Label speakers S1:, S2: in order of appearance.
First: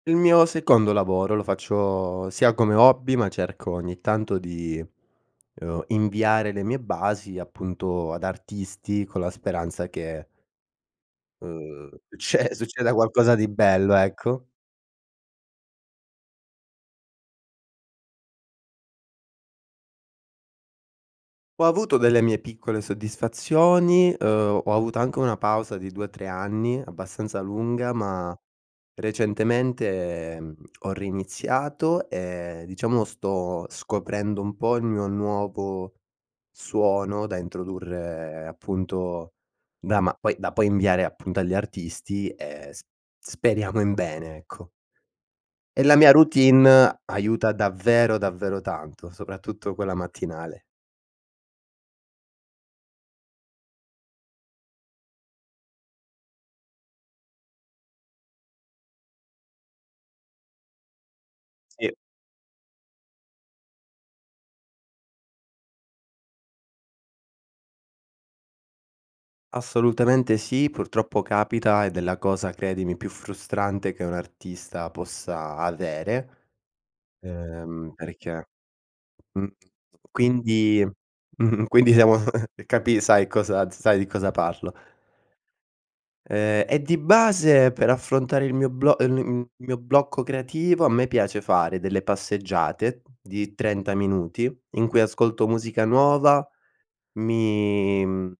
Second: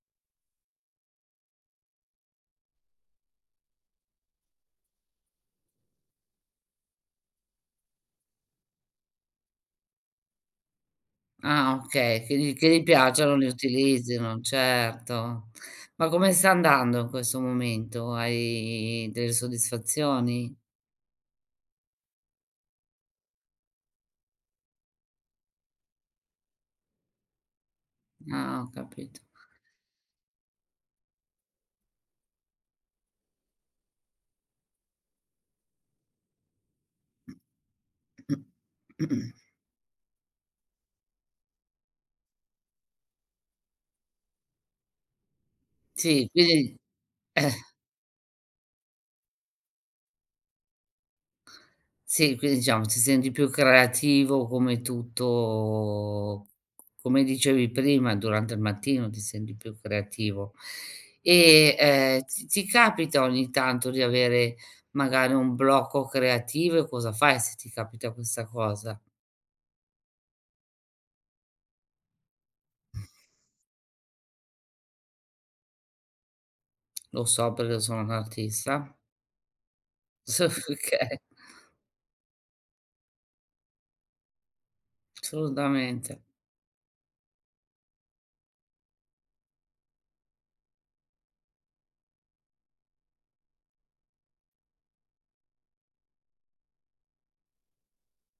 S1: Il mio secondo lavoro lo faccio sia come hobby, ma cerco ogni tanto di, uhm, inviare le mie basi, appunto, ad artisti, con la speranza che,
S2: Ah,
S1: uhm,
S2: okay, che gli
S1: cioè,
S2: che gli
S1: succeda qualcosa
S2: piacciano, li
S1: di bello,
S2: utilizzino.
S1: ecco.
S2: Certo. Ma come sta andando in questo momento? Hai delle soddisfazioni?
S1: Ho avuto delle mie piccole soddisfazioni, uhm, ho avuto anche una pausa di 2, 3 anni abbastanza lunga, ma,
S2: Ah, ho capito.
S1: recentemente, mhmm, ho riniziato e, diciamo, sto scoprendo un po' il mio nuovo suono da introdurre, appunto, da ma poi da poi inviare, appunto, agli artisti, e sp speriamo in bene, ecco. E la mia
S2: Sì, quindi
S1: routine
S2: Eh.
S1: aiuta davvero, davvero tanto, soprattutto quella mattinale.
S2: Sì, quindi, diciamo, ti senti più creativo, come tutto c c come dicevi prima, durante il mattino ti senti più creativo. E,
S1: Sì.
S2: ehm, ti ti capita ogni tanto di avere, magari, un blocco creativo, e cosa fai se ti capita questa cosa?
S1: Assolutamente sì, purtroppo capita ed è la cosa, credimi, più frustrante che un artista possa avere,
S2: Lo so perché
S1: uhm,
S2: sono un'
S1: perché
S2: artista.
S1: Mh.
S2: Soff
S1: Quindi
S2: oka
S1: Mh-mh. quindi, siamo capi sai cosa s sai di cosa parlo.
S2: Assolutamente.
S1: Uhm, e di base, per affrontare il mio blo uhm, n i mhmm, il mio blocco creativo, a me piace fare delle passeggiate di 30 minuti in cui ascolto musica nuova, mi, mhmm